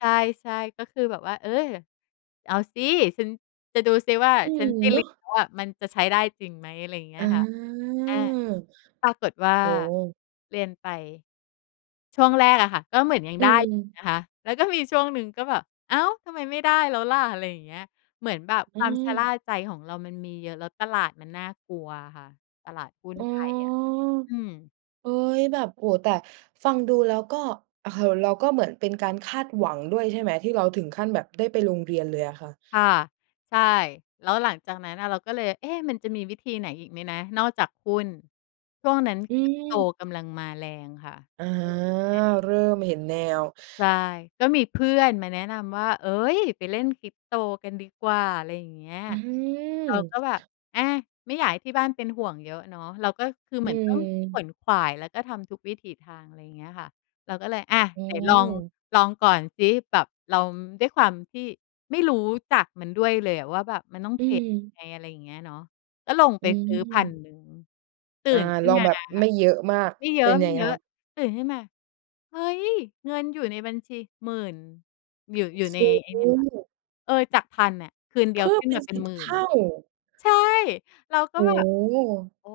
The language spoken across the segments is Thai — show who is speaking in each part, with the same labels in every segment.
Speaker 1: ใช่ ๆ ก็คือแบบว่า เออ เอาสิ ฉันจะดูสิว่า
Speaker 2: อื
Speaker 1: ฉั
Speaker 2: ม
Speaker 1: นได้
Speaker 2: เน
Speaker 1: เร
Speaker 2: า
Speaker 1: ี
Speaker 2: ะ
Speaker 1: ยนแล้วอะ มันจะใช้ได้จริงไหม อะไรอย่างเงี้
Speaker 2: อ
Speaker 1: ย
Speaker 2: า
Speaker 1: ค่ะ อา ปรากฏว่า
Speaker 2: โอ้
Speaker 1: เรียนไป ช่วงแรกอะค่ะ ก็เหมือนยัง
Speaker 2: อื
Speaker 1: ได้อยู่
Speaker 2: ม
Speaker 1: นะคะ แล้วก็มีช่วงหนึ่งก็แบบ "อ้าว ทำไมไม่ได้แล้วล่ะ?" อะไรอย่างเงี้ย เหมือนแบบ
Speaker 2: อ
Speaker 1: ค
Speaker 2: ื
Speaker 1: วามชะล่า
Speaker 2: ม
Speaker 1: ใจของเรามันมีเยอะ แล้วตลาดมันน่ากลัวอะค่ะ ตลาดหุ้น
Speaker 2: อ๋อ
Speaker 1: ไทยอะ อืม
Speaker 2: เอ๊ย แบบ โอ้โฮ แต่ฟัง ดูแล้วก็ เอ่อ เราก็เหมือนเป็นการคาดหวังด้วยใช่ไหม ที่เราถึงขั้นแบบได้ไปลงเรียนเลยอะค่ะ?
Speaker 1: ค่ะ ใช่ แล้วหลังจากนั้นอะเราก็เลย เอ๊ะ มันจะมีวิธีไหนอีกไหมนะ นอกจากหุ้น ช่วง นั้น
Speaker 2: อื
Speaker 1: Crypto
Speaker 2: ม
Speaker 1: กำลังมาแรงค่ะ
Speaker 2: อา
Speaker 1: อือ อา
Speaker 2: เริ่มเห็นแนว
Speaker 1: ใช่ ก็มี เพื่อนมาแนะนำว่า "เอ๊ย ไปเล่น Crypto กันดีกว่า" อะไรอย่างเงี้ย
Speaker 2: อื
Speaker 1: เราก็แบบ
Speaker 2: ม
Speaker 1: อา ไม่อยากให้ที่บ้านเป็นห่วงเยอะเนาะ เราก็คือเห
Speaker 2: อ
Speaker 1: ม
Speaker 2: ื
Speaker 1: ือนต้องข
Speaker 2: อ
Speaker 1: วนขวาย แล้วก็ทำทุกวิถีทาง อะไรอย่างเงี้ยค่ะ เราก็เลย อา
Speaker 2: โ
Speaker 1: เดี๋ยวลอง
Speaker 2: อ้
Speaker 1: ลองก่อนซิ แบบเรา ด้วยความที่ไม่รู้จักมันด้วยเลยอะว่าแบบมันต้อง
Speaker 2: อ
Speaker 1: เ
Speaker 2: ื
Speaker 1: ทรดยั
Speaker 2: ม
Speaker 1: งไง อะไรอย่างเงี้ยเนาะ ก็ลงไ
Speaker 2: อ
Speaker 1: ป
Speaker 2: ื
Speaker 1: ซื้อ พัน
Speaker 2: ม
Speaker 1: หนึ่ง ตื่
Speaker 2: อา
Speaker 1: นขึ้
Speaker 2: ล
Speaker 1: น
Speaker 2: อง
Speaker 1: มา
Speaker 2: แบบ
Speaker 1: อะค่
Speaker 2: ไ
Speaker 1: ะ
Speaker 2: ม่เยอะมาก
Speaker 1: ไม่เยอ
Speaker 2: เป็นยังไงค
Speaker 1: ะ
Speaker 2: รับ?
Speaker 1: ๆ ตื่นขึ้นมา เฮ้ย เงินอยู่ในบัญชี 10,000 อยู่ อยู่ใน
Speaker 2: โอ้
Speaker 1: ไอ
Speaker 2: โ
Speaker 1: ้เนี่ยค่ะ
Speaker 2: ฮ
Speaker 1: เออ จาก 1,000 อะ คืนเดี
Speaker 2: เพ
Speaker 1: ยว
Speaker 2: ิ่
Speaker 1: ข
Speaker 2: ม
Speaker 1: ึ้น
Speaker 2: เป็
Speaker 1: ม
Speaker 2: น
Speaker 1: าเป็
Speaker 2: ส
Speaker 1: น
Speaker 2: ิบ
Speaker 1: หมื่
Speaker 2: เ
Speaker 1: น
Speaker 2: ท
Speaker 1: น
Speaker 2: ่
Speaker 1: ่ะ
Speaker 2: า
Speaker 1: ใช่ เราก็
Speaker 2: โอ้
Speaker 1: แบบ
Speaker 2: โฮ
Speaker 1: "โอ้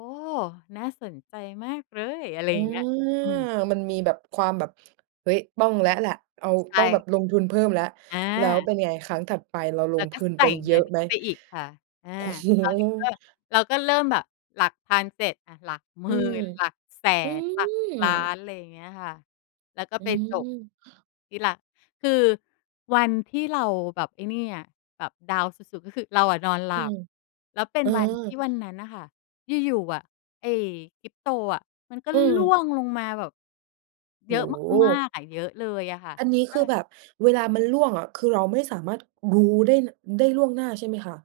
Speaker 1: น่าสนใจมากเลย" อะไร
Speaker 2: อ
Speaker 1: อ
Speaker 2: า
Speaker 1: ย่างเงี้ย อืม
Speaker 2: มันมีแบบ ความแบบ เฮ้ย ต้องแล้วแหละ เอา
Speaker 1: ใช
Speaker 2: ต
Speaker 1: ่
Speaker 2: ้องแบบ
Speaker 1: ค่ะ
Speaker 2: ลงทุนเพิ่มแล้ว
Speaker 1: อ
Speaker 2: แล้ว
Speaker 1: า
Speaker 2: เป็นไงครั้งถัดไปเราล
Speaker 1: เรา
Speaker 2: ง
Speaker 1: ก
Speaker 2: พ
Speaker 1: ็
Speaker 2: ืน
Speaker 1: ใส
Speaker 2: ไ
Speaker 1: ่
Speaker 2: ปเย
Speaker 1: เง
Speaker 2: อ
Speaker 1: ิน
Speaker 2: ะ
Speaker 1: เข
Speaker 2: ไห
Speaker 1: ้
Speaker 2: ม?
Speaker 1: าไปอีกค่ะ อา
Speaker 2: ก โอ้โฮ
Speaker 1: คราวนี้ก็ เราก็เริ่มแบบหลักพันเสร็จ อา หลักหมื
Speaker 2: อื
Speaker 1: ่
Speaker 2: ม
Speaker 1: นหลักแส
Speaker 2: อื
Speaker 1: นหลักล้า
Speaker 2: ม
Speaker 1: น อะไรอย่างเงี้ยค่ะ แล้วก็
Speaker 2: อื
Speaker 1: ไปจบ
Speaker 2: ม
Speaker 1: ที่ ล คือวันที่เราแบบไอ้นี่อะ แบบดาวน์สุด ๆ ก็คือเราอะนอนหล
Speaker 2: อ
Speaker 1: ั
Speaker 2: ืม
Speaker 1: บ แล้วเป็
Speaker 2: เ
Speaker 1: น
Speaker 2: ออ
Speaker 1: วันที่วันนั้นน่ะค่ะ อยู่ ๆ อะไอ้ Crypto อะมันก็
Speaker 2: อื
Speaker 1: ร่
Speaker 2: ม
Speaker 1: วงลงมาแบบ
Speaker 2: โ
Speaker 1: เ
Speaker 2: อ
Speaker 1: ย
Speaker 2: ้
Speaker 1: อะ
Speaker 2: โ
Speaker 1: มา
Speaker 2: ฮ
Speaker 1: ก ๆ อะ เยอะเลยอะค่ะ
Speaker 2: อันนี้
Speaker 1: เอ
Speaker 2: ค
Speaker 1: อ
Speaker 2: ือแบบเวลามันร่วงอะคือเราไม่สามารถรู้ได้ น ได้ล่วงหน้าใช่ไหมคะ?